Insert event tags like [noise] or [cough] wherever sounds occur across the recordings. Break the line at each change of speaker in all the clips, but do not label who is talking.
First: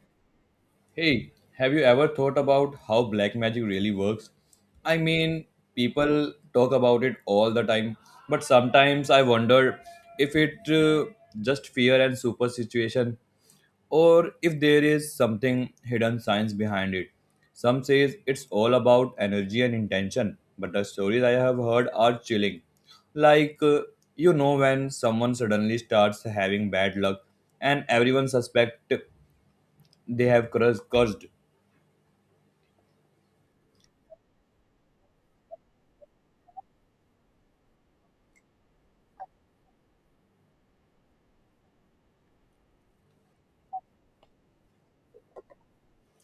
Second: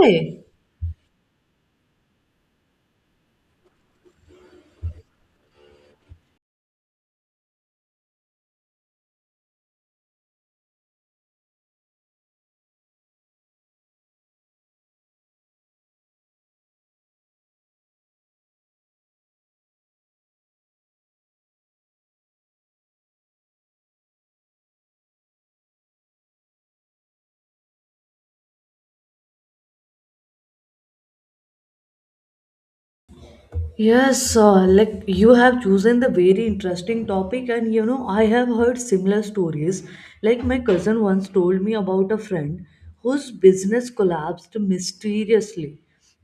Hey,
Hey, have you ever thought about how black magic really works? I mean, people talk about it all the time, but sometimes I wonder if it just fear and superstition or if there is something hidden science behind it. Some says it's all about energy and intention, but the stories I have heard are chilling. Like, when someone suddenly starts having bad luck and everyone suspect they have cursed.
Yes, like you have chosen the very interesting topic, and I have heard similar stories. Like my cousin once told me about a friend whose business collapsed mysteriously,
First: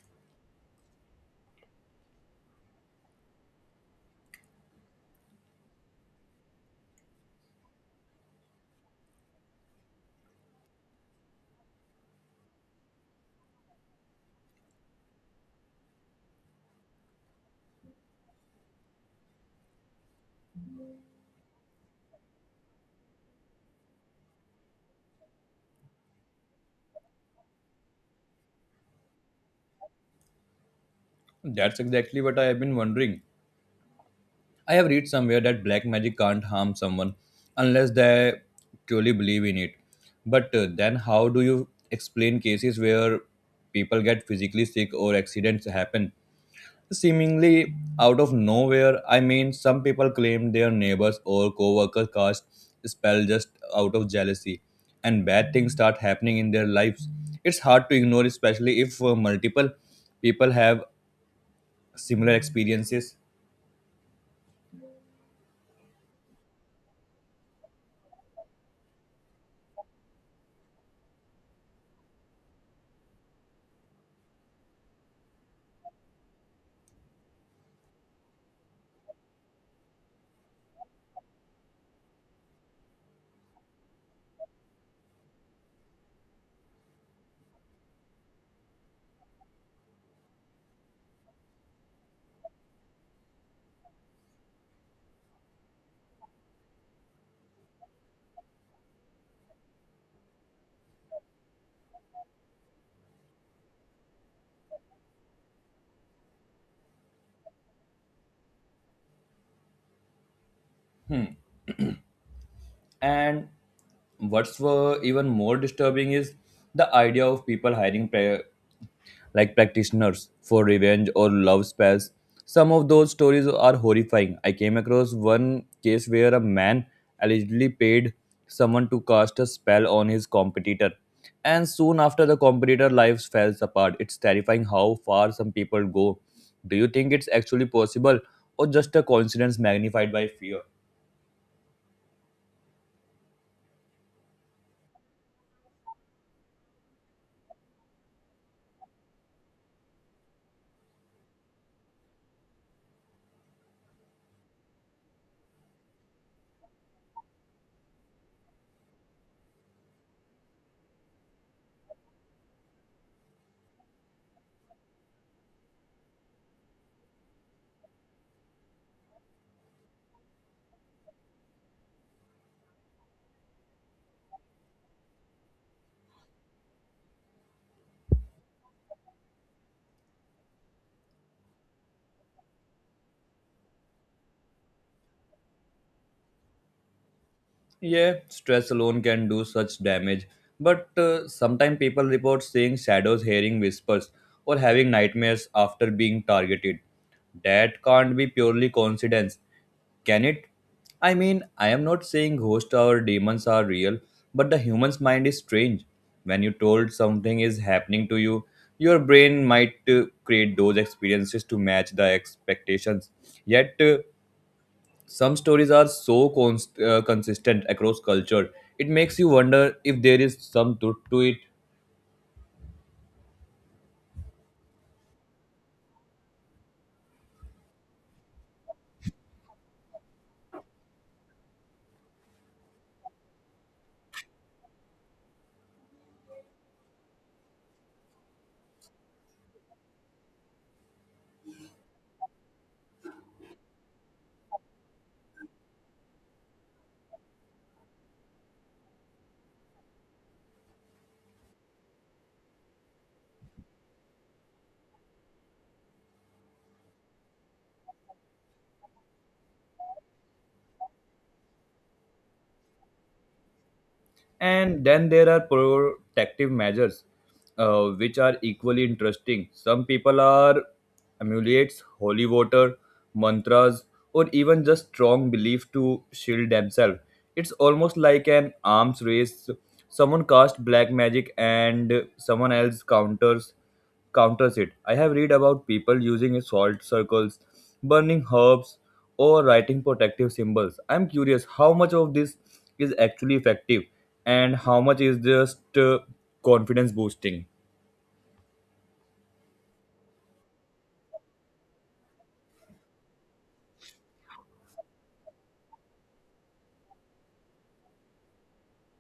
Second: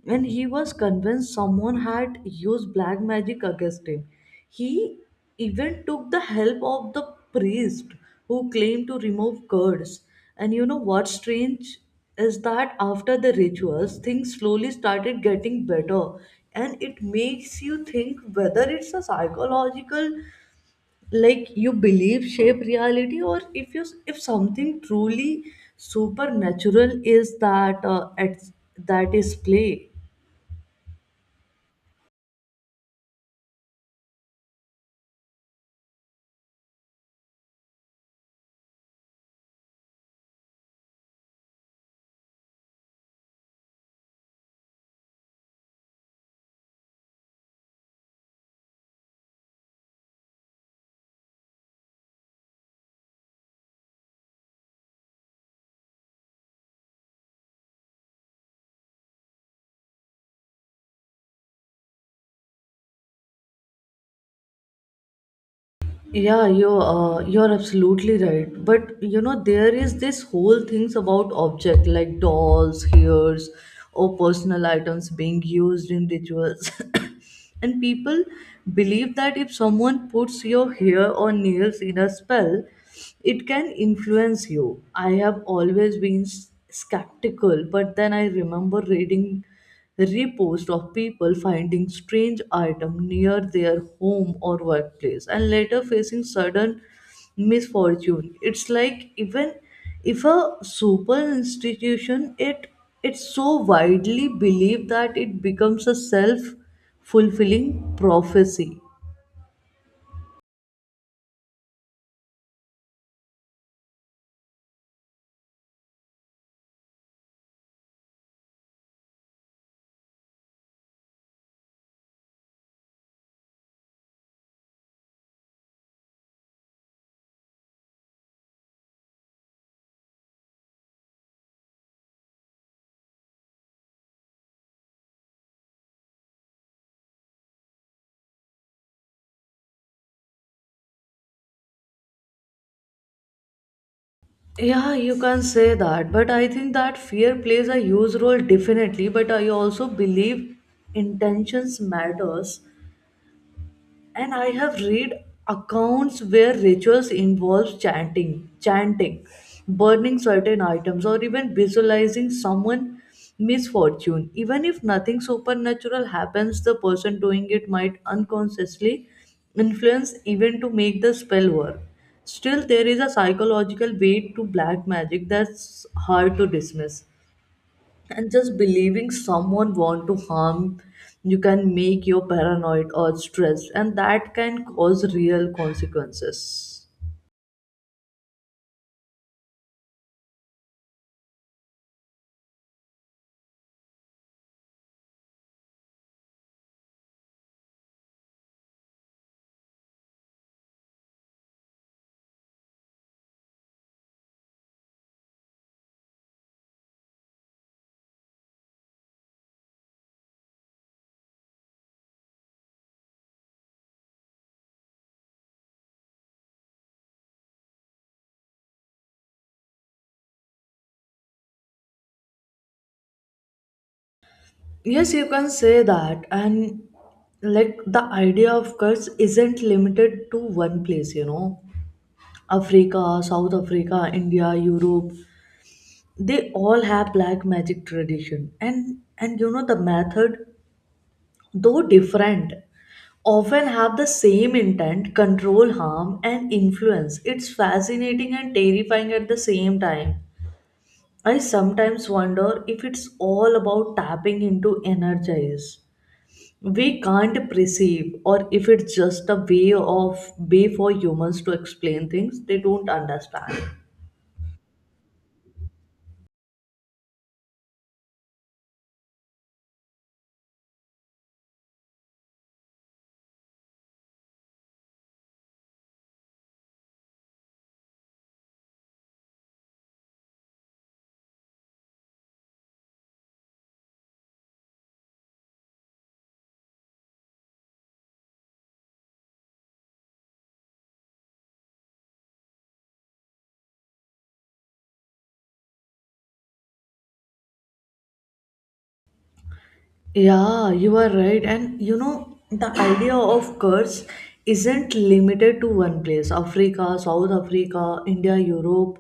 and he was convinced someone had used black magic against him. He even took the help of the priest who claimed to remove curse. And you know what's strange is that after the rituals, things slowly started getting better. And it makes you think whether it's a psychological, like you believe shape reality, or if something truly supernatural is that at that is play.
That's exactly what I have been wondering. I have read somewhere that black magic can't harm someone unless they truly believe in it. But then, how do you explain cases where people get physically sick or accidents happen? Seemingly out of nowhere. I mean, some people claim their neighbors or co workers cast spell just out of jealousy, and bad things start happening in their lives. It's hard to ignore, especially if multiple people have similar experiences.
Yeah, you're absolutely right. But there is this whole things about object like dolls, hairs, or personal items being used in rituals, [coughs] and people believe that if someone puts your hair or nails in a spell, it can influence you. I have always been skeptical, but then I remember reading reposts of people finding strange item near their home or workplace and later facing sudden misfortune. It's like even if a super institution it's so widely believed that it becomes a self fulfilling prophecy.
And what's were even more disturbing is the idea of people hiring like practitioners for revenge or love spells. Some of those stories are horrifying. I came across one case where a man allegedly paid someone to cast a spell on his competitor, and soon after the competitor' lives falls apart. It's terrifying how far some people go. Do you think it's actually possible, or just a coincidence magnified by fear?
Yeah, you can say that, but I think that fear plays a huge role definitely, but I also believe intentions matters. And I have read accounts where rituals involve chanting burning certain items or even visualizing someone misfortune. Even if nothing supernatural happens, the person doing it might unconsciously influence even to make the spell work. Still there is a psychological weight to black magic that's hard to dismiss, and just believing someone want to harm you can make you paranoid or stressed, and that can cause real consequences.
Yeah, stress alone can do such damage. But sometimes people report seeing shadows, hearing whispers, or having nightmares after being targeted. That can't be purely coincidence, can it? I mean, I am not saying ghosts or demons are real, but the human's mind is strange. When you told something is happening to you, your brain might create those experiences to match the expectations. Yet, some stories are so consistent across culture, it makes you wonder if there is some truth to it.
Yes, you can say that, and like the idea of curse isn't limited to one place. Africa, South Africa, India, Europe, they all have black magic tradition. And the method, though different, often have the same intent, control, harm, and influence. It's fascinating and terrifying at the same time. I sometimes wonder if it's all about tapping into energies we can't perceive, or if it's just a way for humans to explain things they don't understand.
And then there are protective measures, which are equally interesting. Some people are amulets, holy water, mantras, or even just strong belief to shield themselves. It's almost like an arms race. Someone casts black magic and someone else counters it. I have read about people using salt circles, burning herbs, or writing protective symbols. I'm curious how much of this is actually effective and how much is just confidence boosting.
Yeah, you are right. The idea of curse isn't limited to one place. Africa, South Africa, India, Europe,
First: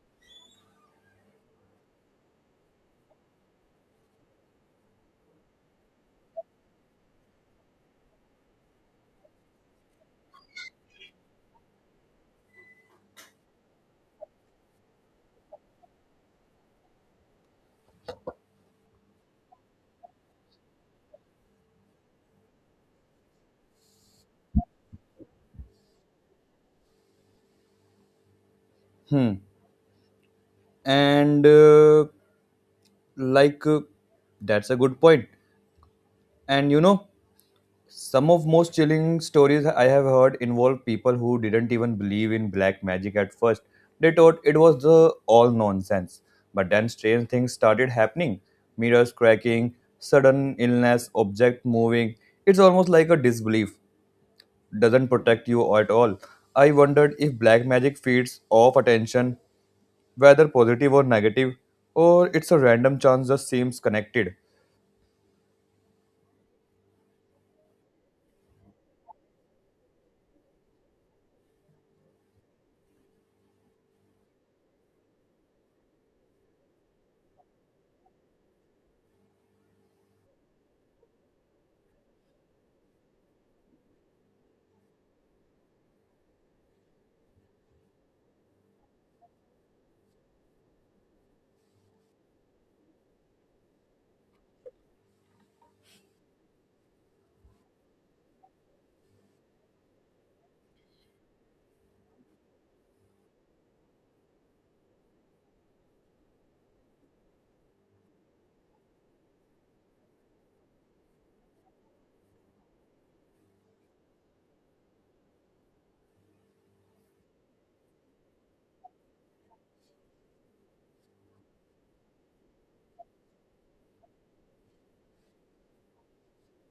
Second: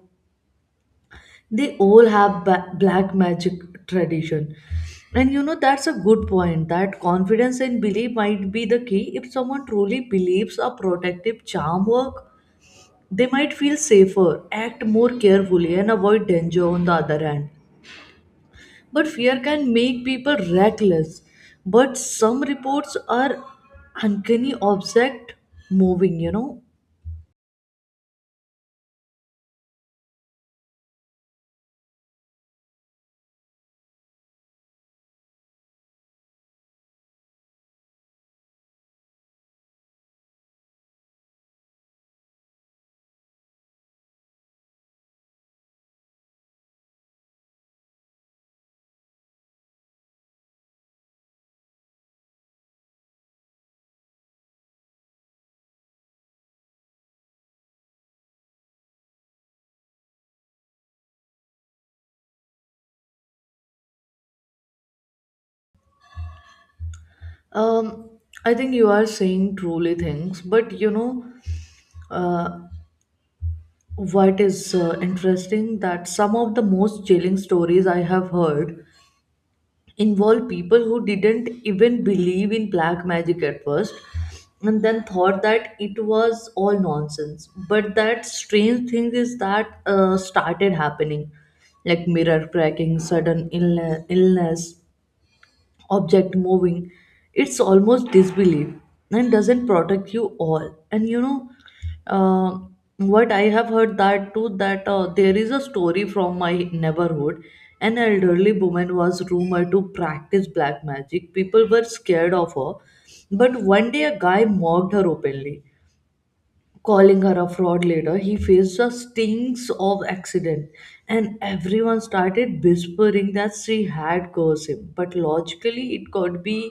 they all have black magic tradition. That's a good point that confidence and belief might be the key. If someone truly believes a protective charm work, they might feel safer, act more carefully, and avoid danger on the other hand. But fear can make people reckless. But some reports are uncanny object moving.
Hmm. And like That's a good point. And you know, some of most chilling stories I have heard involve people who didn't even believe in black magic at first. They thought it was the all nonsense. But then strange things started happening. Mirrors cracking, sudden illness, object moving. It's almost like a disbelief. Doesn't protect you at all. I wondered if black magic feeds off attention, whether positive or negative, or it's a random chance just seems connected.
Um, I think you are saying truly things, but uh, what is interesting that some of the most chilling stories I have heard involved people who didn't even believe in black magic at first, and then thought that it was all nonsense. But that strange thing is that started happening, like mirror cracking, sudden illness, object moving. It's almost disbelief, and doesn't protect you all. And you know uh, what I have heard that too, that there is a story from my neighborhood. An elderly woman was rumored to practice black magic. People were scared of her, but one day a guy mocked her openly, calling her a fraud. Later, he faced the stings of accident, and everyone started whispering that she had cursed him. But logically, it could be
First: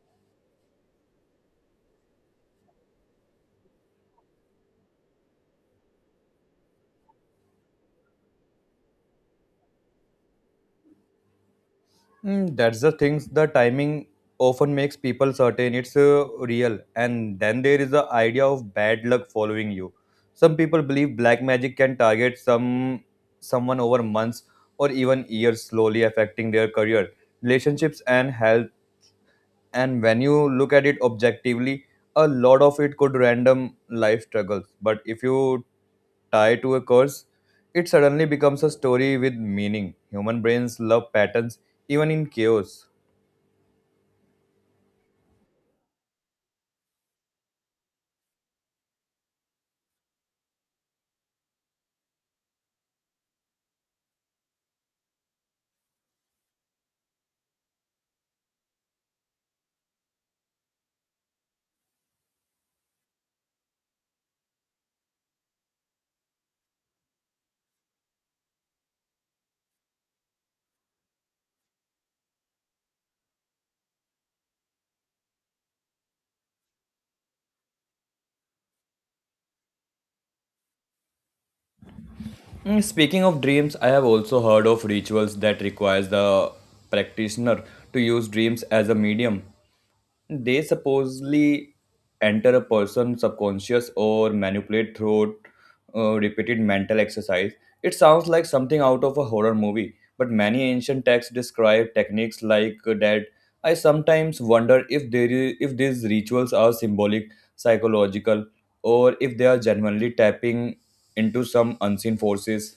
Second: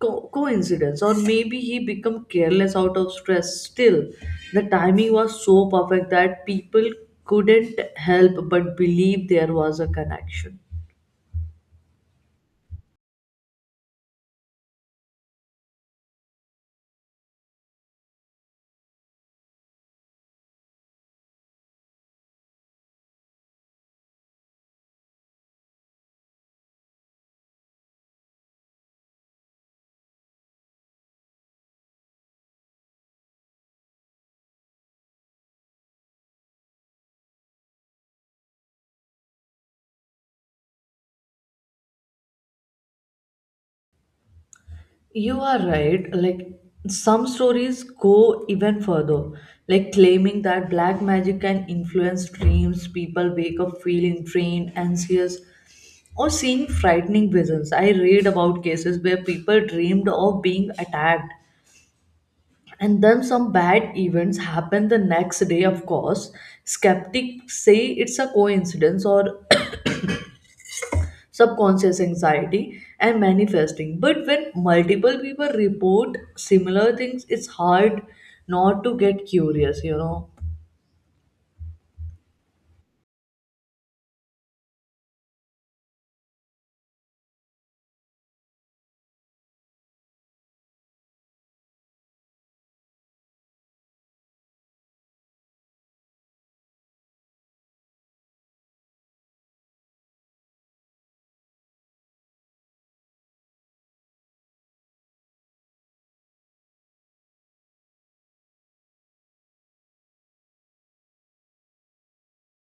coincidence, or maybe he became careless out of stress. Still, the timing was so perfect that people couldn't help but believe there was a connection.
Mm, that's the things. The timing often makes people certain it's real, and then there is the idea of bad luck following you. Some people believe black magic can target someone over months or even years, slowly affecting their career, relationships, and health. And when you look at it objectively, a lot of it could random life struggles. But if you tie to a curse, it suddenly becomes a story with meaning. Human brains love patterns, even in chaos.
You are right. Like some stories go even further, like claiming that black magic can influence dreams. People wake up feeling drained, anxious, or seeing frightening visions. I read about cases where people dreamed of being attacked. And then some bad events happen the next day, of course. Skeptics say it's a coincidence or subconscious anxiety and manifesting. But when multiple people report similar things, it's hard not to get curious.
Mm, speaking of dreams, I have also heard of rituals that requires the practitioner to use dreams as a medium. They supposedly enter a person's subconscious or manipulate through repeated mental exercise. It sounds like something out of a horror movie, but many ancient texts describe techniques like that. I sometimes wonder if there is, if these rituals are symbolic, psychological, or if they are genuinely tapping into some unseen forces.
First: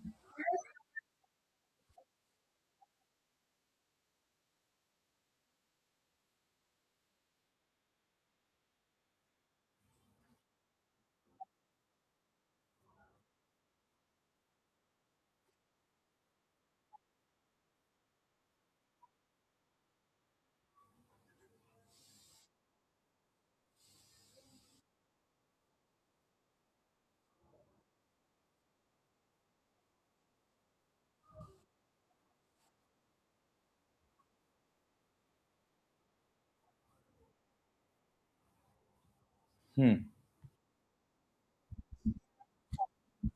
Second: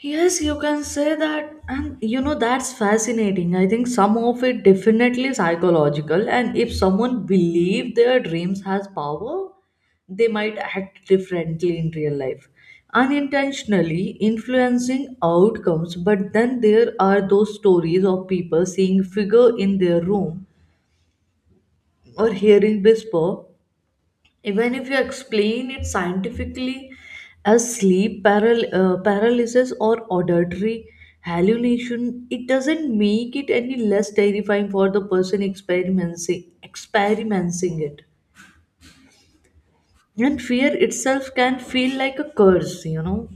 Yes, you can say that. That's fascinating. I think some of it definitely psychological, and if someone believe their dreams has power, they might act differently in real life, unintentionally influencing outcomes. But then there are those stories of people seeing figure in their room or hearing whisper, even if you explain it scientifically as sleep paralysis or auditory hallucination. It doesn't make it any less terrifying for the person experiencing it.
Hmm.
And fear itself can feel like a curse.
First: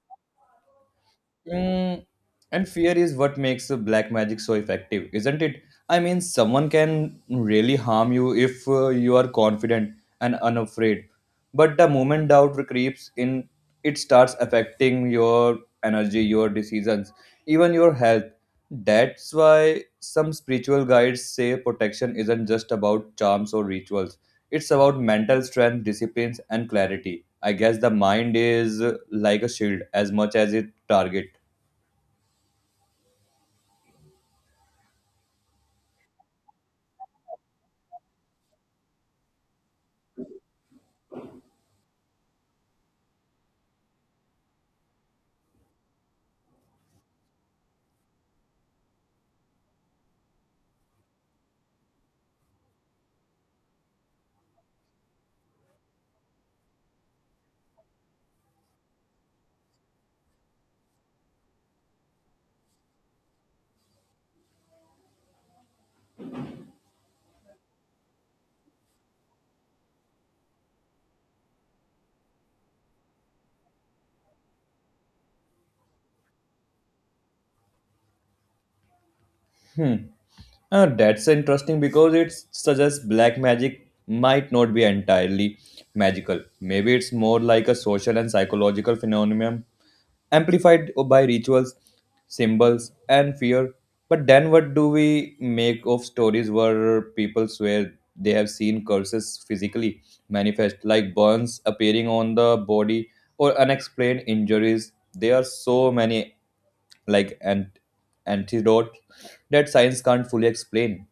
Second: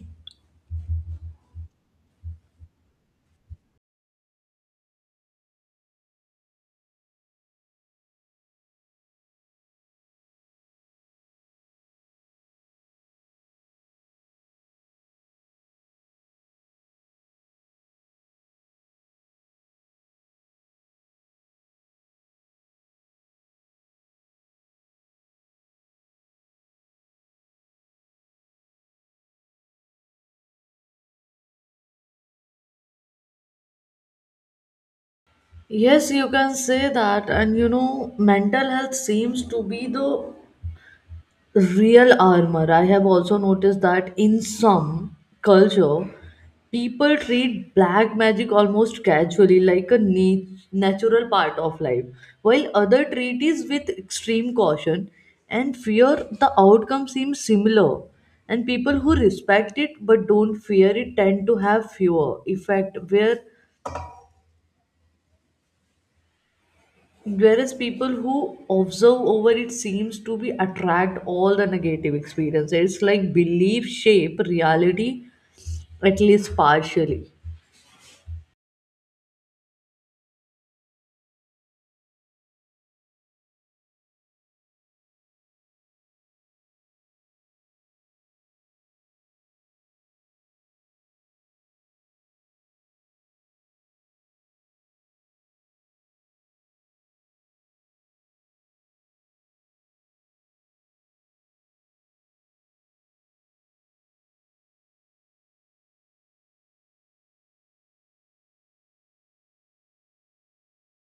Mm, and fear is what makes the black magic so effective, isn't it? I mean, someone can really harm you if you are confident and unafraid. But the moment doubt creeps in, it starts affecting your energy, your decisions, even your health. That's why some spiritual guides say protection isn't just about charms or rituals. It's about mental strength, disciplines, and clarity. I guess the mind is like a shield as much as it target.
Yes, you can say that. Mental health seems to be the real armor. I have also noticed that in some culture people treat black magic almost casually, like a natural part of life, while other treat it with extreme caution and fear. The outcome seems similar, and people who respect it but don't fear it tend to have fewer effect, whereas people who observe over it seems to be attract all the negative experiences. It's like belief shape reality, at least partially.
Hmm. That's interesting because it suggests black magic might not be entirely magical. Maybe it's more like a social and psychological phenomenon amplified by rituals, symbols, and fear. But then, what do we make of stories where people swear they have seen curses physically manifest, like burns appearing on the body or unexplained injuries? There are so many like an antidote that science can't fully explain.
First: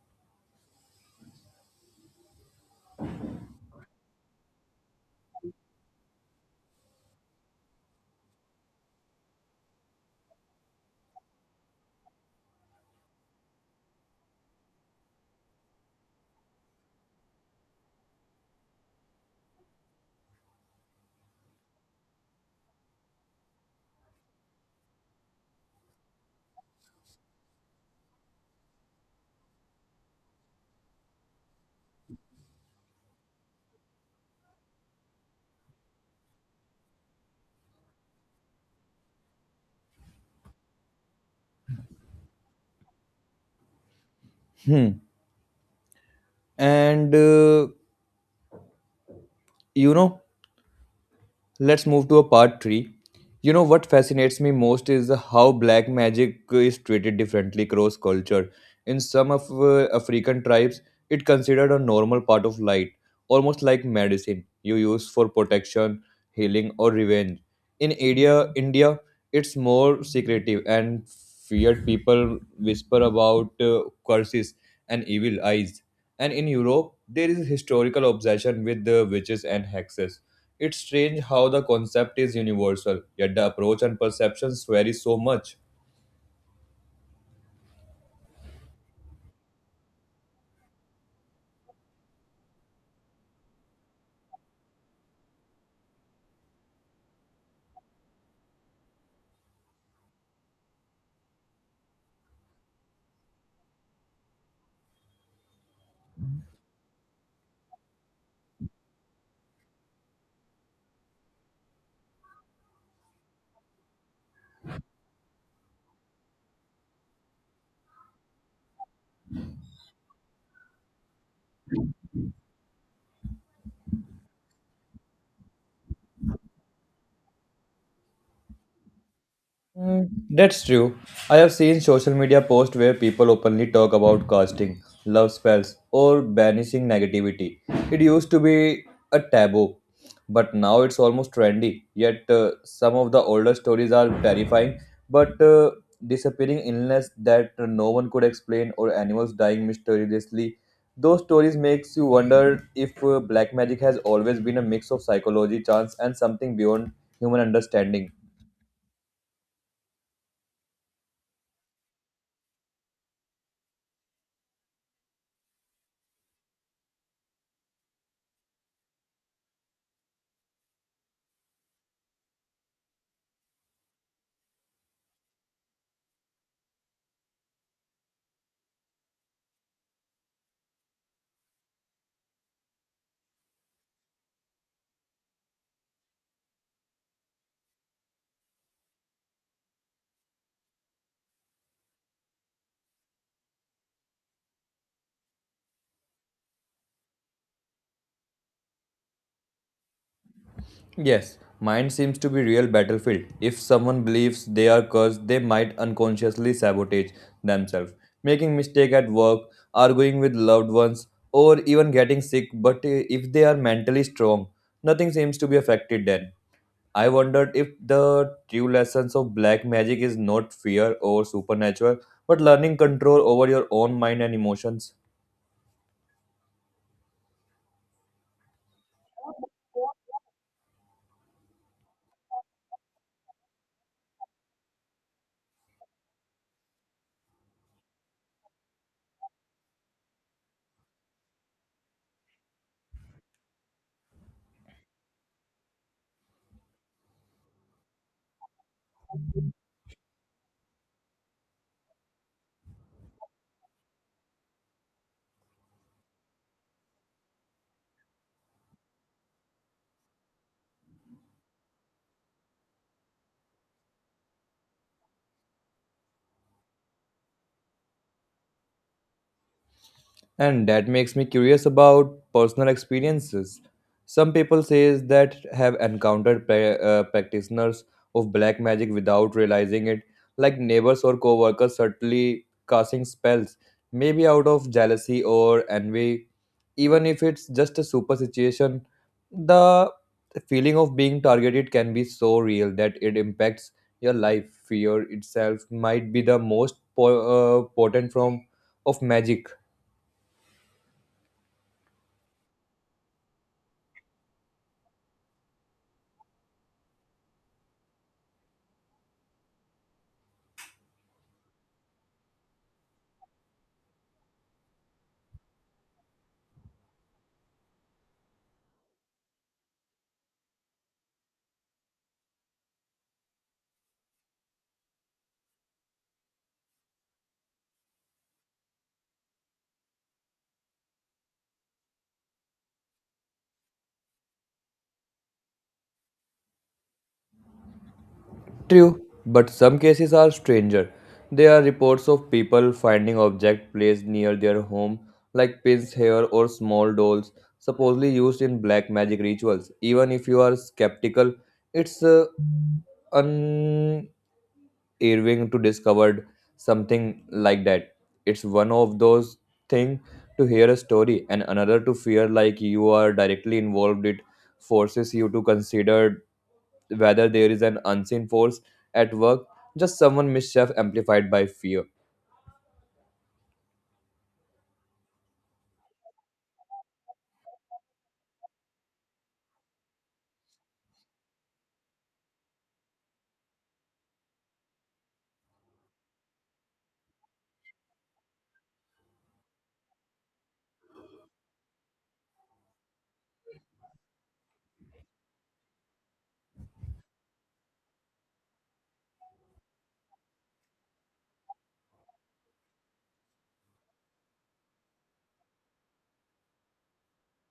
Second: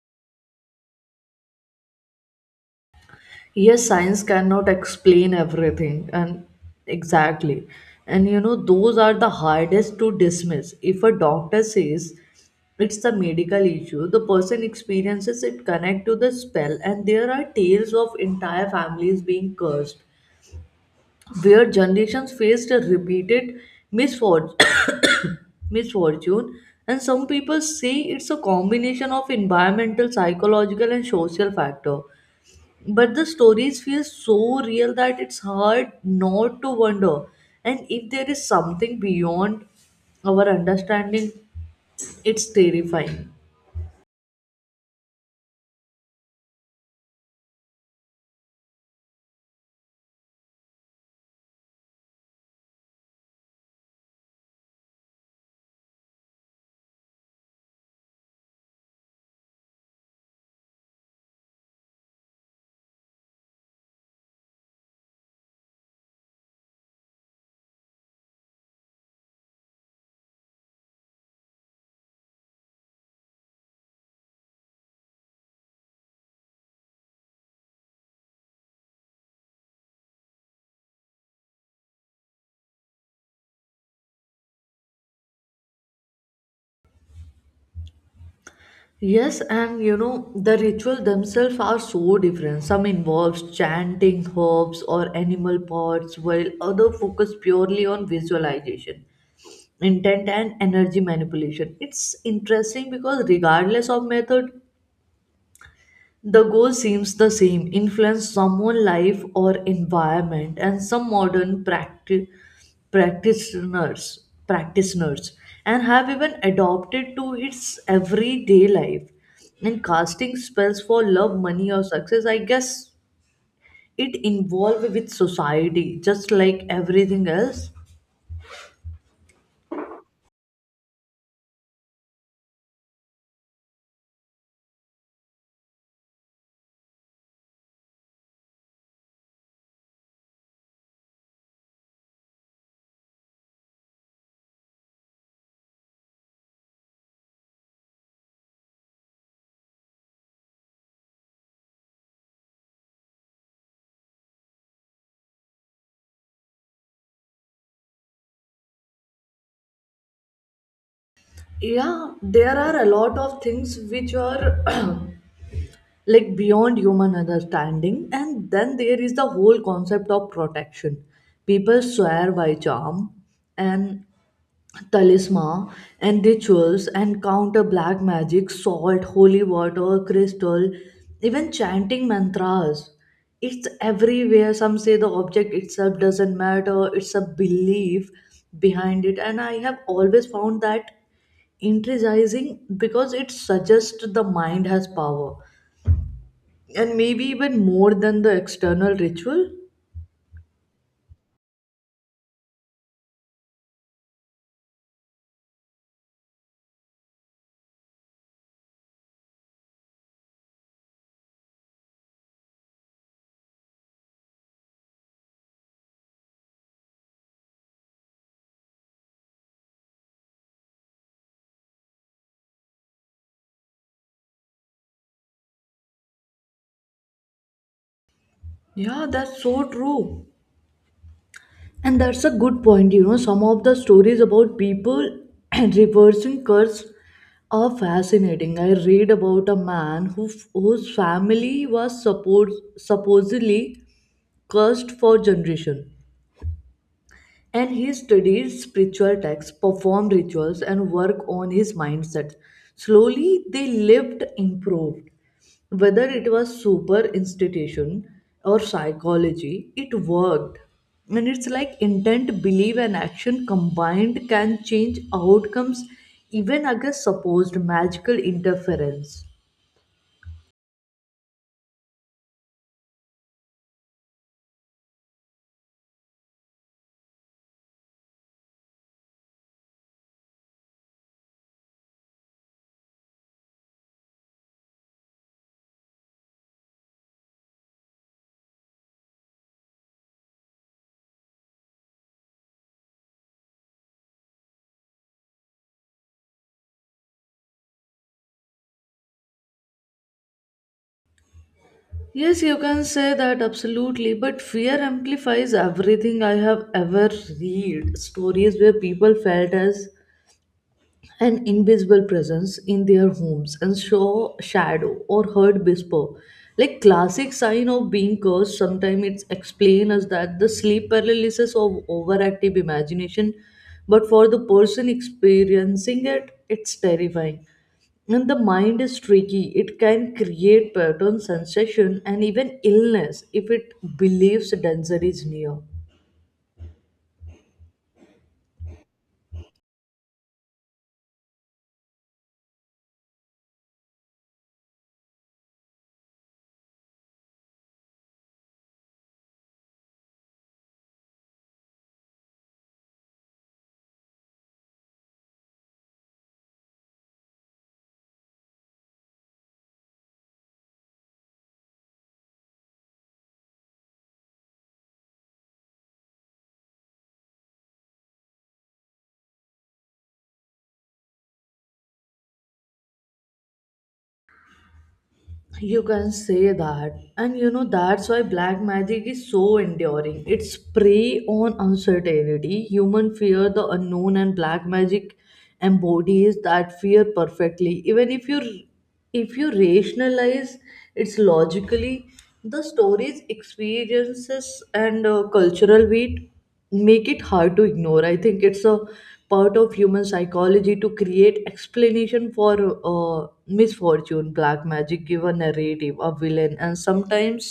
Yes, science cannot explain everything, and exactly, and you know those are the hardest to dismiss. If a doctor says it's the medical issue, the person experiences it connect to the spell, and there are tales of entire families being cursed where generations faced a repeated misfortune, [coughs] misfortune and some people say it's a combination of environmental, psychological, and social factor. But the stories feel so real that it's hard not to wonder and if there is something beyond our understanding, it's terrifying.
Hmm. And you know let's move to a part 3. You know what fascinates me most is how black magic is treated differently across culture. In some of African tribes, it considered a normal part of light, almost like medicine you use for protection, healing or revenge. In India, it's more secretive and feared people whisper about curses and evil eyes. And in Europe, there is a historical obsession with the witches and hexes. It's strange how the concept is universal, yet the approach and perceptions vary so much.
Yes. The ritual themselves are so different. Some involves chanting herbs or animal parts, while other focus purely on visualization, intent, and energy manipulation. It's interesting because, regardless of method, the goal seems the same influence someone's life or environment, and some modern practitioners and have even adopted to its everyday life. And casting spells for love, money, or success, I guess it involved with society just like everything else.
Mm, that's true. I have seen social media posts where people openly talk about casting, love spells, or banishing negativity. It used to be a taboo, but now it's almost trendy. Yet, some of the older stories are terrifying, but disappearing illness that no one could explain, or animals dying mysteriously. Those stories makes you wonder if black magic has always been a mix of psychology, chance, and something beyond human understanding.
Yeah, there are a lot of things which are [clears throat] like beyond human understanding. And then there is the whole concept of protection. People swear by charm and talisman and rituals and counter black magic, salt, holy water, crystal, even chanting mantras. It's everywhere. Some say the object itself doesn't matter, it's a belief behind it, and I have always found that intriguing because it suggests the mind has power, and maybe even more than the external ritual.
Yes, mind seems to be real battlefield. If someone believes they are cursed, they might unconsciously sabotage themselves, making mistake at work, arguing with loved ones, or even getting sick. But if they are mentally strong, nothing seems to be affected then. I wondered if the true lessons of black magic is not fear or supernatural, but learning control over your own mind and emotions.
Yeah, that's so true. And that's a good point. You know, some of the stories about people [clears throat] reversing curse are fascinating. I read about a man whose family was supposedly cursed for generation. And he studied spiritual texts, performed rituals, and worked on his mindset. Slowly, they lived improved. Whether it was super institution or psychology, it worked. And it's like intent, belief, and action combined can change outcomes even against supposed magical interference.
And that makes me curious about personal experiences. Some people says that have encountered practitioners of black magic without realizing it, like neighbors or co-workers certainly casting spells, maybe out of jealousy or envy. Even if it's just a superstition, the feeling of being targeted can be so real that it impacts your life. Fear itself might be the most potent form of magic.
Yes, you can say that absolutely, but fear amplifies everything I have ever read. Stories where people felt as an invisible presence in their homes and saw shadow or heard whisper, like classic sign of being cursed. Sometimes it's explained as that the sleep paralysis of overactive imagination, but for the person experiencing it's terrifying, and the mind is tricky. It can create pattern sensation and even illness if it believes danger is near.
True, but some cases are stranger. There are reports of people finding objects placed near their home, like pins, hair, or small dolls, supposedly used in black magic rituals. Even if you are skeptical, it's unerving to discover something like that. It's one of those things to hear a story and another to fear like you are directly involved. It forces you to consider whether there is an unseen force at work, just someone mischief amplified by fear.
You can say that. That's why black magic is so enduring. It's prey on uncertainty. Human fear the unknown, and black magic embodies that fear perfectly. Even if you rationalize it's logically, the story's experiences and cultural weight make it hard to ignore. I think it's a part of human psychology to create explanation for misfortune. Black magic give a narrative, a villain, and sometimes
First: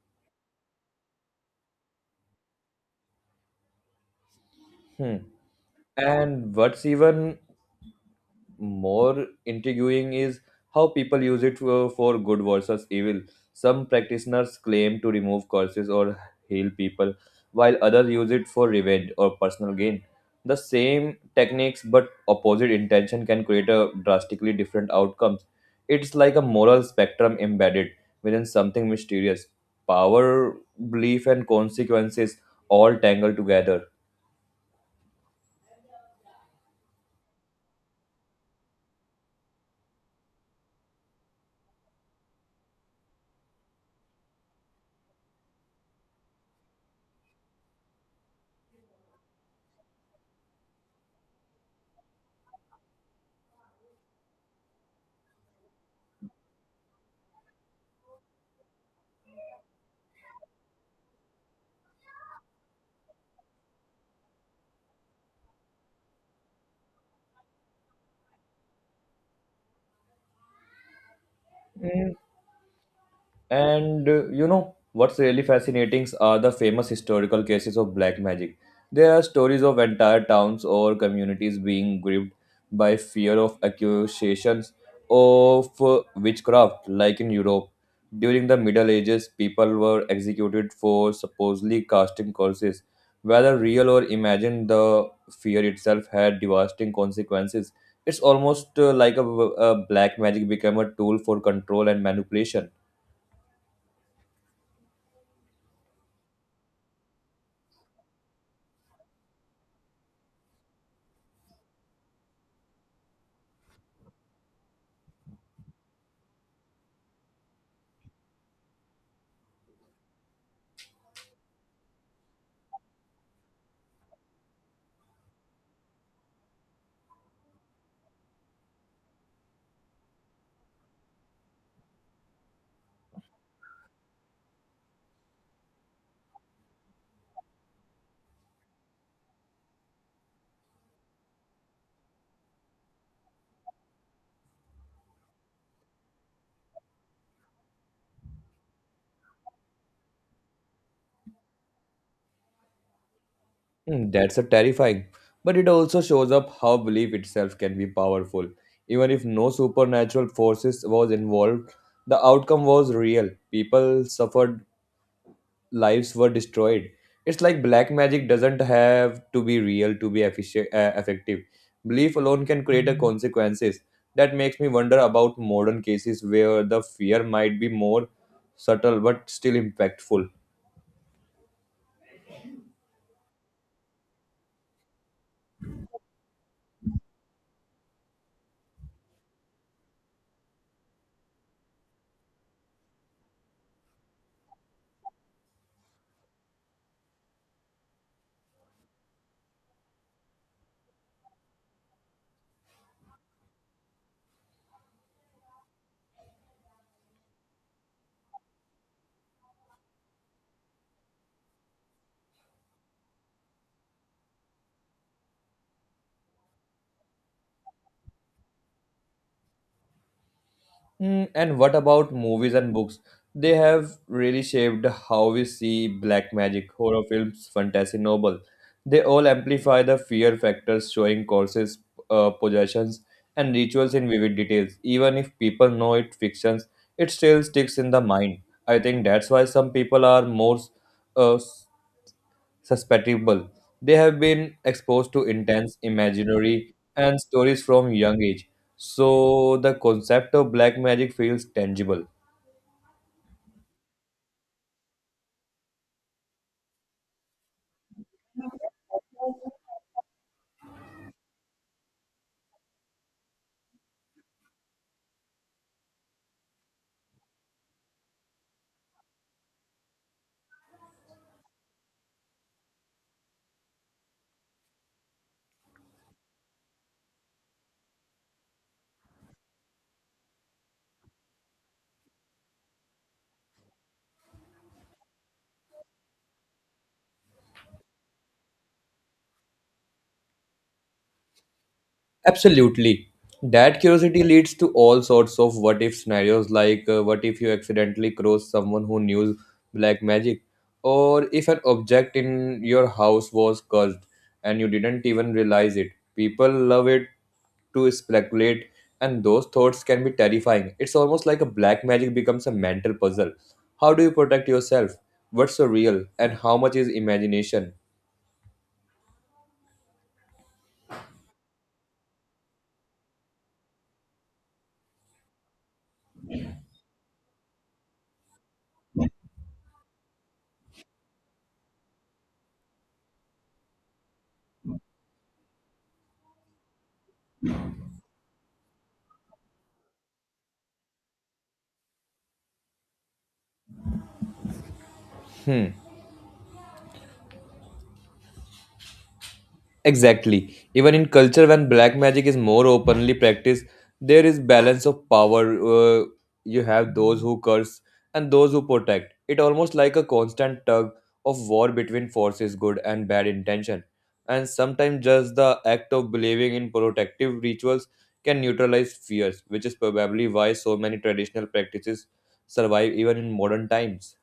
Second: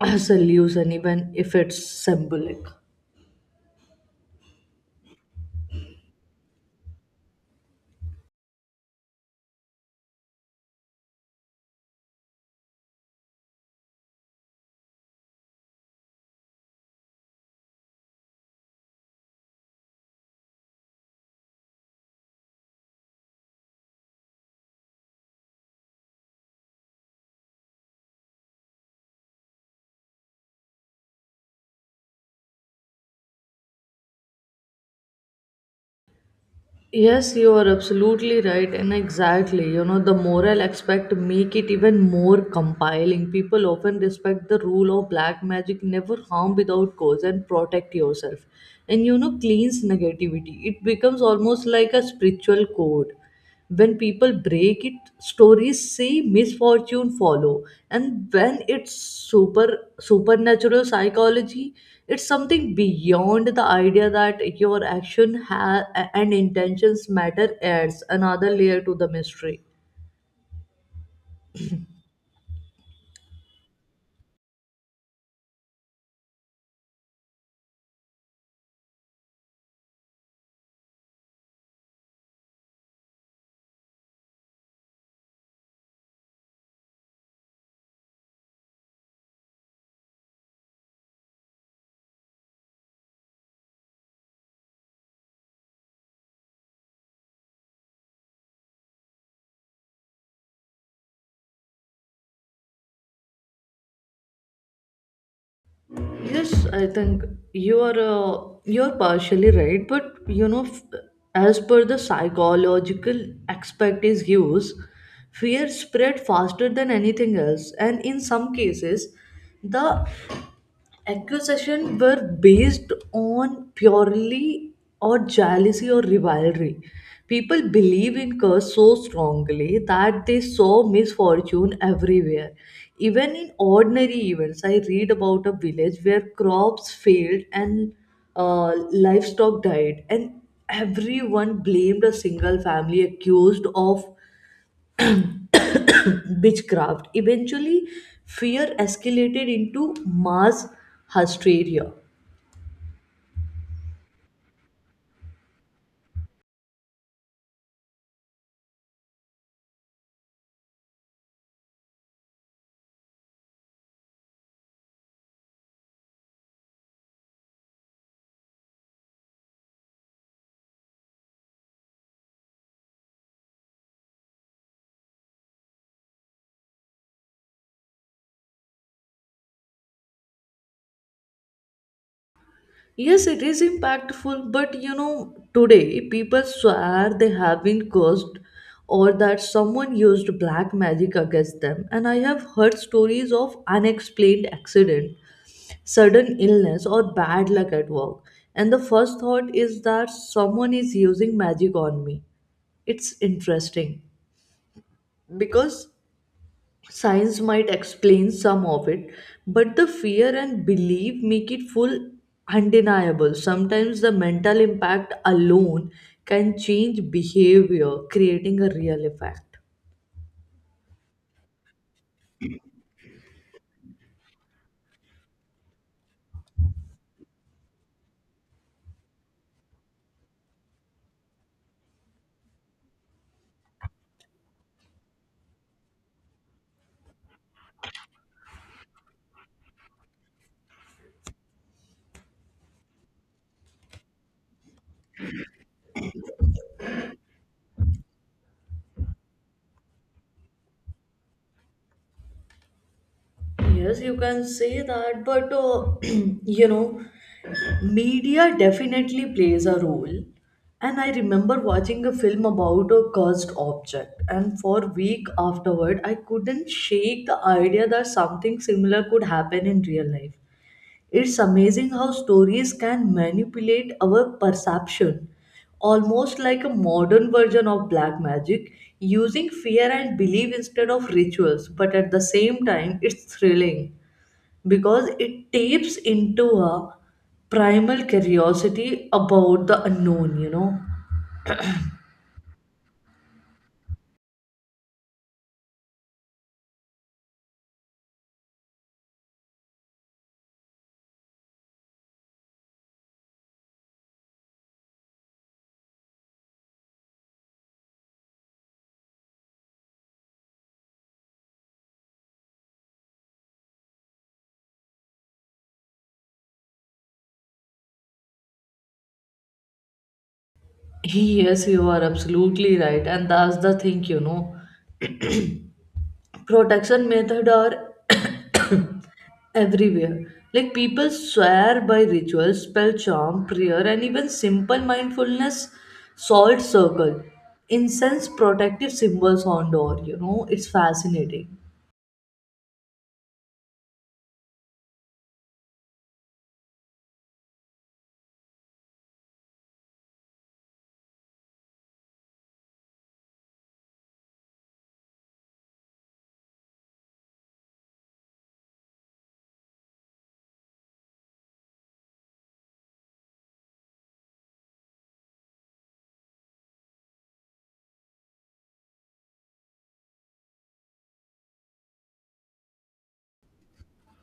a solution, even if it's symbolic.
Hmm. And what's even more intriguing is how people use it for good versus evil. Some practitioners claim to remove curses or heal people, while others use it for revenge or personal gain. The same techniques but opposite intention can create a drastically different outcomes. It's like a moral spectrum embedded within something mysterious. Power, belief, and consequences all tangled together.
Yes, you are absolutely right, and exactly. The moral aspect make it even more compelling. People often respect the rule of black magic, never harm without cause, and protect yourself. Cleans negativity. It becomes almost like a spiritual code. When people break it, stories say misfortune follow, and when it's supernatural psychology, it's something beyond. The idea that your action and intentions matter adds another layer to the mystery.
And you know what's really fascinating are the famous historical cases of black magic. There are stories of entire towns or communities being gripped by fear of accusations of witchcraft, like in Europe. During the Middle Ages, people were executed for supposedly casting curses. Whether real or imagined, the fear itself had devastating consequences. It's almost like a black magic became a tool for control and manipulation.
Yes, I think you're partially right, but as per the psychological aspect is used, fear spread faster than anything else, and in some cases, the accusations were based on purely or jealousy or rivalry. People believe in curse so strongly that they saw misfortune everywhere. Even in ordinary events, I read about a village where crops failed and livestock died, and everyone blamed a single family accused of witchcraft. Eventually, fear escalated into mass hysteria.
Hmm, that's a terrifying, but it also shows up how belief itself can be powerful. Even if no supernatural forces was involved, the outcome was real. People suffered, lives were destroyed. It's like black magic doesn't have to be real to be effective. Belief alone can create a consequences. That makes me wonder about modern cases where the fear might be more subtle but still impactful.
Yes, it is impactful, but today people swear they have been cursed or that someone used black magic against them. And I have heard stories of unexplained accident, sudden illness, or bad luck at work. And the first thought is that someone is using magic on me. It's interesting because science might explain some of it, but the fear and belief make it full undeniable. Sometimes the mental impact alone can change behavior, creating a real effect.
Mm, and what about movies and books? They have really shaped how we see black magic, horror films, fantasy novel. They all amplify the fear factors, showing curses, possessions, and rituals in vivid details. Even if people know it fictions, it still sticks in the mind. I think that's why some people are more uh, susceptible. They have been exposed to intense imaginary and stories from young age, so the concept of black magic feels tangible.
Yes, you can say that, but [clears throat] media definitely plays a role. And I remember watching a film about a cursed object, and for a week afterward, I couldn't shake the idea that something similar could happen in real life. It's amazing how stories can manipulate our perception, almost like a modern version of black magic, using fear and belief instead of rituals. But at the same time, it's thrilling because it taps into a primal curiosity about the unknown.
Absolutely. That curiosity leads to all sorts of what if scenarios like what if you accidentally cross someone who knew black magic, or if an object in your house was cursed and you didn't even realize it. People love it to speculate, and those thoughts can be terrifying. It's almost like a black magic becomes a mental puzzle. How do you protect yourself? What's so real, and how much is imagination?
Yes, you are absolutely right, and that's the thing, Protection method are [coughs] everywhere. Like people swear by rituals, spell charm, prayer, and even simple mindfulness, salt circle, incense protective symbols on door. It's fascinating.
Hmm. Exactly. Even in culture, when black magic is more openly practiced, there is balance of power. Uh, you have those who curse and those who protect. It almost like a constant tug of war between forces, good and bad intention. And sometimes just the act of believing in protective rituals can neutralize fears, which is probably why so many traditional practices survive even in modern times.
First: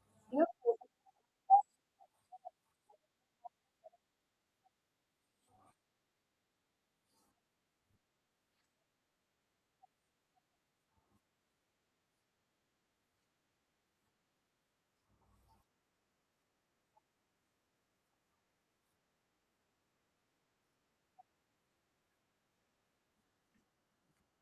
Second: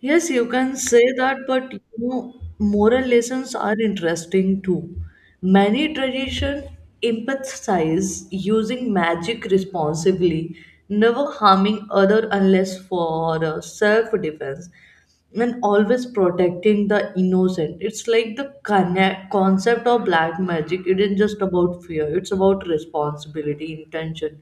Yes, you can say that, but moral lessons are interesting too. Many traditions emphasize using magic responsibly, never harming other unless for self-defense, and always protecting the innocent. It's like the connect concept of black magic. It isn't just about fear; it's about responsibility, intention,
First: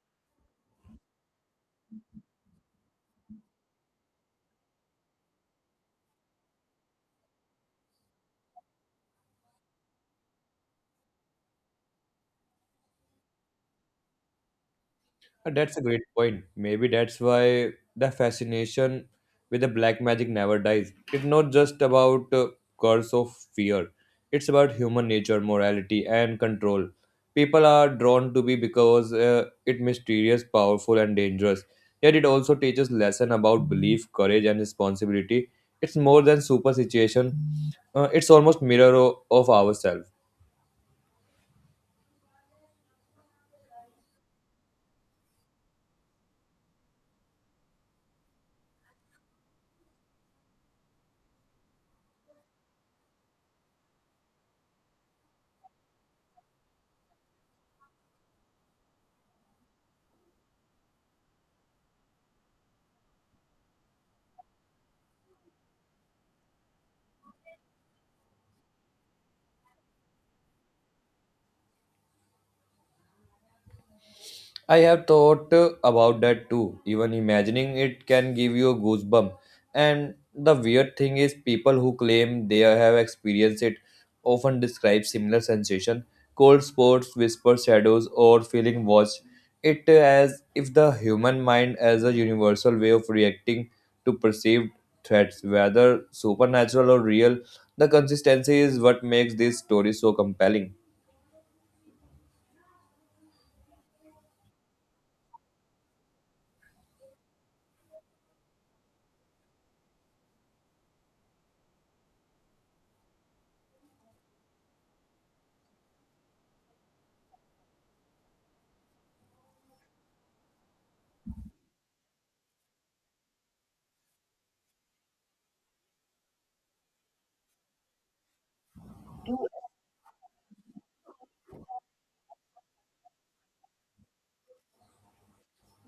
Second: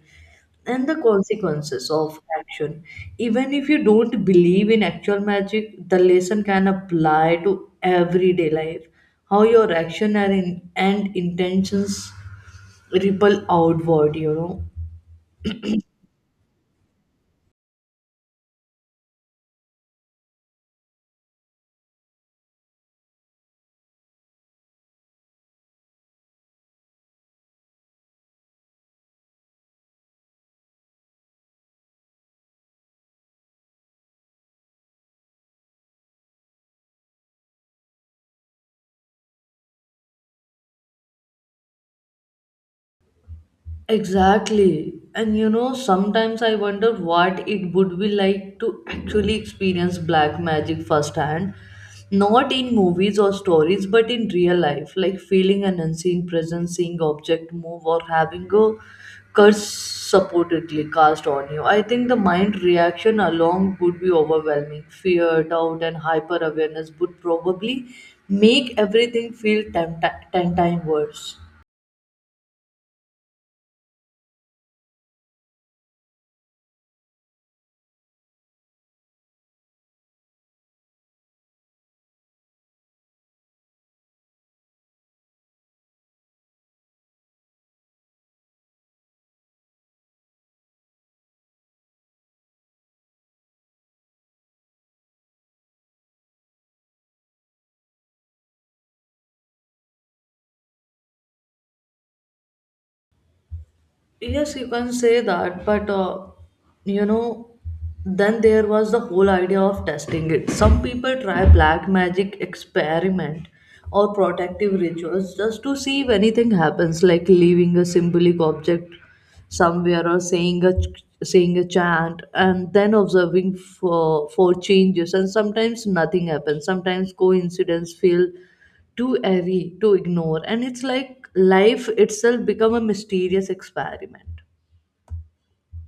and the consequences of action. Even if you don't believe in actual magic, the lesson can apply to everyday life. How your action and intentions ripple outward.
That's a great point. Maybe that's why the fascination with the black magic never dies. It's not just about curse of fear. It's about human nature, morality, and control. People are drawn to be because it mysterious, powerful, and dangerous. Yet it also teaches lesson about belief, courage, and responsibility. It's more than superstition. It's almost mirror of ourselves.
Exactly. And sometimes I wonder what it would be like to actually experience black magic firsthand. Not in movies or stories, but in real life. Like feeling an unseen presence, seeing object move, or having a curse supportedly cast on you. I think the mind reaction alone would be overwhelming. Fear, doubt, and hyper awareness would probably make everything feel ten times worse.
I have thought about that too. Even imagining it can give you a goosebump. And the weird thing is, people who claim they have experienced it often describe similar sensation: cold spots, whisper shadows, or feeling watched. It as if the human mind has a universal way of reacting to perceived threats, whether supernatural or real. The consistency is what makes this story so compelling.
Yes, you can say that, but you know, then there was the whole idea of testing it. Some people try black magic experiment or protective rituals just to see if anything happens, like leaving a symbolic object somewhere or saying a chant and then observing for changes. And sometimes nothing happens, sometimes coincidence feel too airy to ignore, and it's like life itself become a mysterious experiment.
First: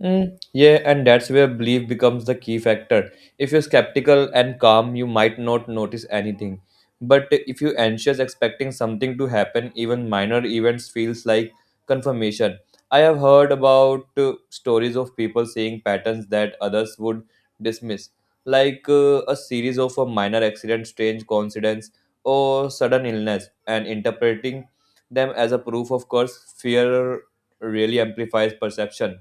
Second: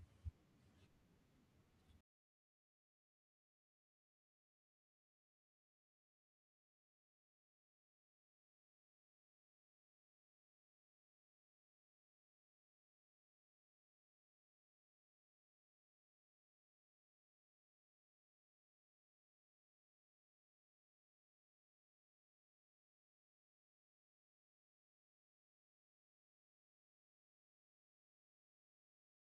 Mm, yeah, and that's where belief becomes the key factor. If you're skeptical and calm, you might not notice anything. But if you're anxious, expecting something to happen, even minor events feels like confirmation. I have heard about stories of people seeing patterns that others would dismiss, like a series of a minor accident, strange coincidence, or sudden illness, and interpreting them as a proof of course. Fear really amplifies perception.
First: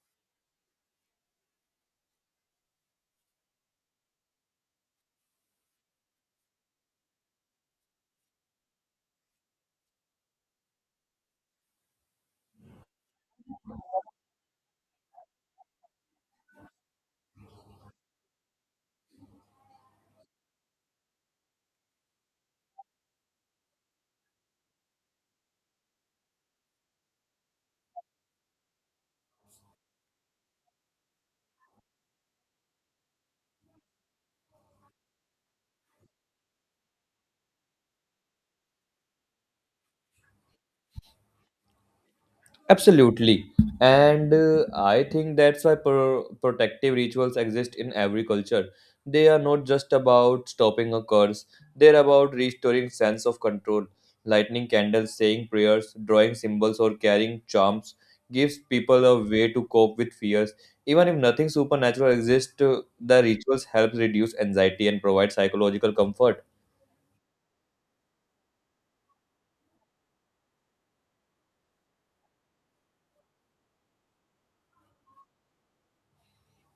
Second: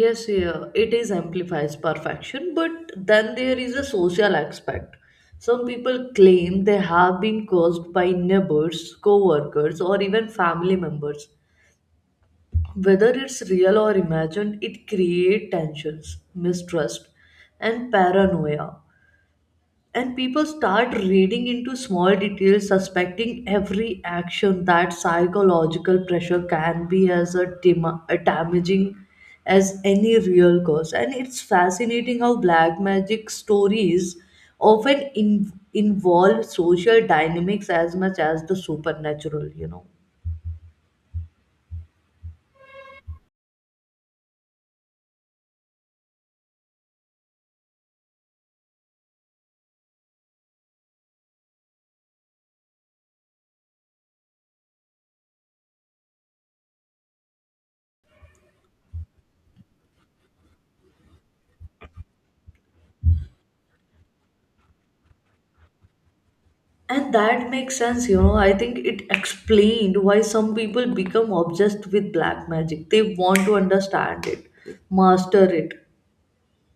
Yes, yeah, it is amplifies perfection, but then there is a social aspect. Some people claim they have been caused by neighbors, co-workers, or even family members. Whether it's real or imagined, it creates tensions, mistrust, and paranoia. And people start reading into small details, suspecting every action. That psychological pressure can be as a damaging as any real cause. And it's fascinating how black magic stories often involve social dynamics as much as the supernatural.
Absolutely. And I think that's why protective rituals exist in every culture. They are not just about stopping a curse, they're about restoring sense of control. Lighting candles, saying prayers, drawing symbols, or carrying charms gives people a way to cope with fears. Even if nothing supernatural exists, the rituals help reduce anxiety and provide psychological comfort.
And that makes sense, I think it explained why some people become obsessed with black magic. They want to understand it, master it,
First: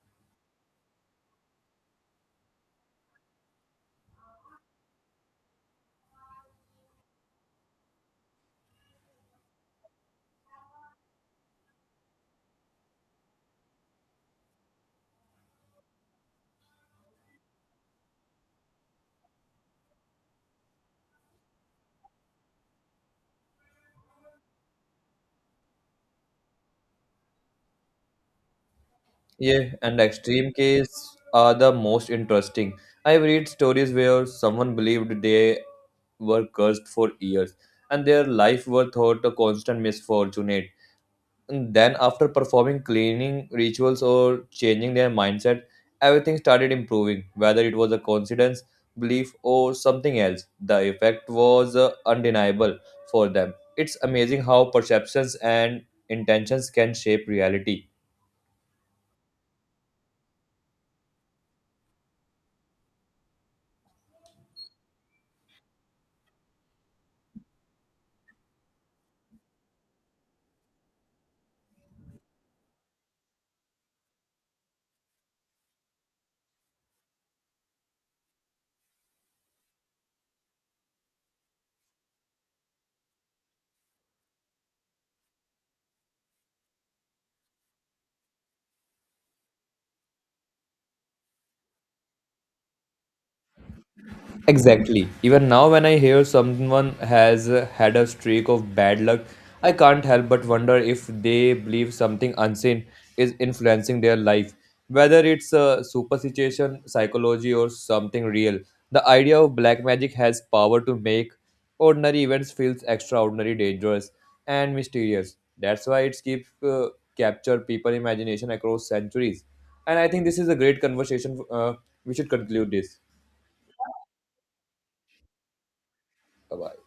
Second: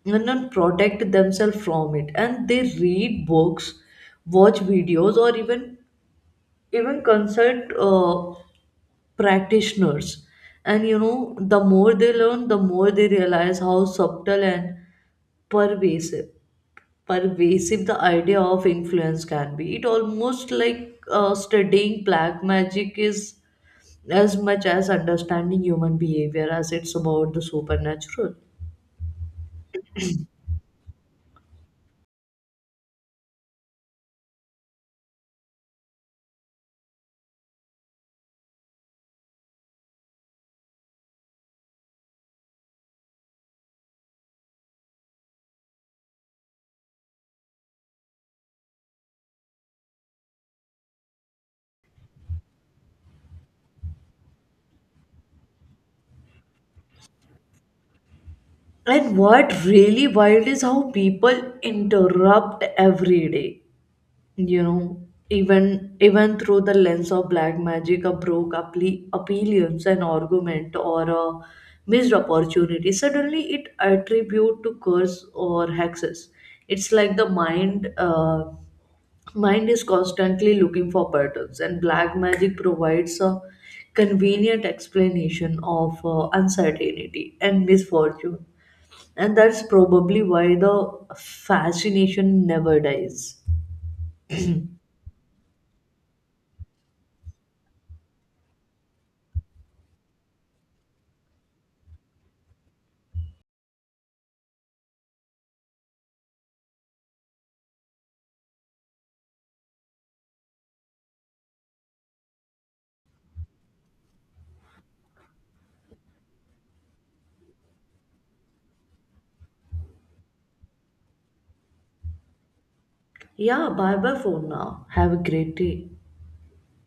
and not protect themselves from it. And they read books, watch videos, or even consult practitioners. And you know the more they learn, the more they realize how subtle and pervasive pervasive the idea of influence can be. It almost like studying black magic is as much as understanding human behavior as it's about the supernatural.
Yeah, and extreme cases are the most interesting. I've read stories where someone believed they were cursed for years and their life were thought a constant misfortune. And then, after performing cleaning rituals or changing their mindset, everything started improving, whether it was a coincidence, belief, or something else. The effect was undeniable for them. It's amazing how perceptions and intentions can shape reality.
And what really wild is how people interrupt every day. You know, even through the lens of black magic, a appearance, an argument, or a missed opportunity. Suddenly, it attribute to curse or hexes. It's like the mind is constantly looking for patterns, and black magic provides a convenient explanation of uncertainty and misfortune. And that's probably why the fascination never dies.
Exactly. Even now, when I hear someone has had a streak of bad luck, I can't help but wonder if they believe something unseen is influencing their life, whether it's a superstition, psychology, or something real. The idea of black magic has power to make ordinary events feel extraordinary, dangerous, and mysterious. That's why it's keep capture people imagination across centuries. And I think this is a great conversation. We should conclude this.
Yeah, bye bye for now. Have a great day.
Bye bye.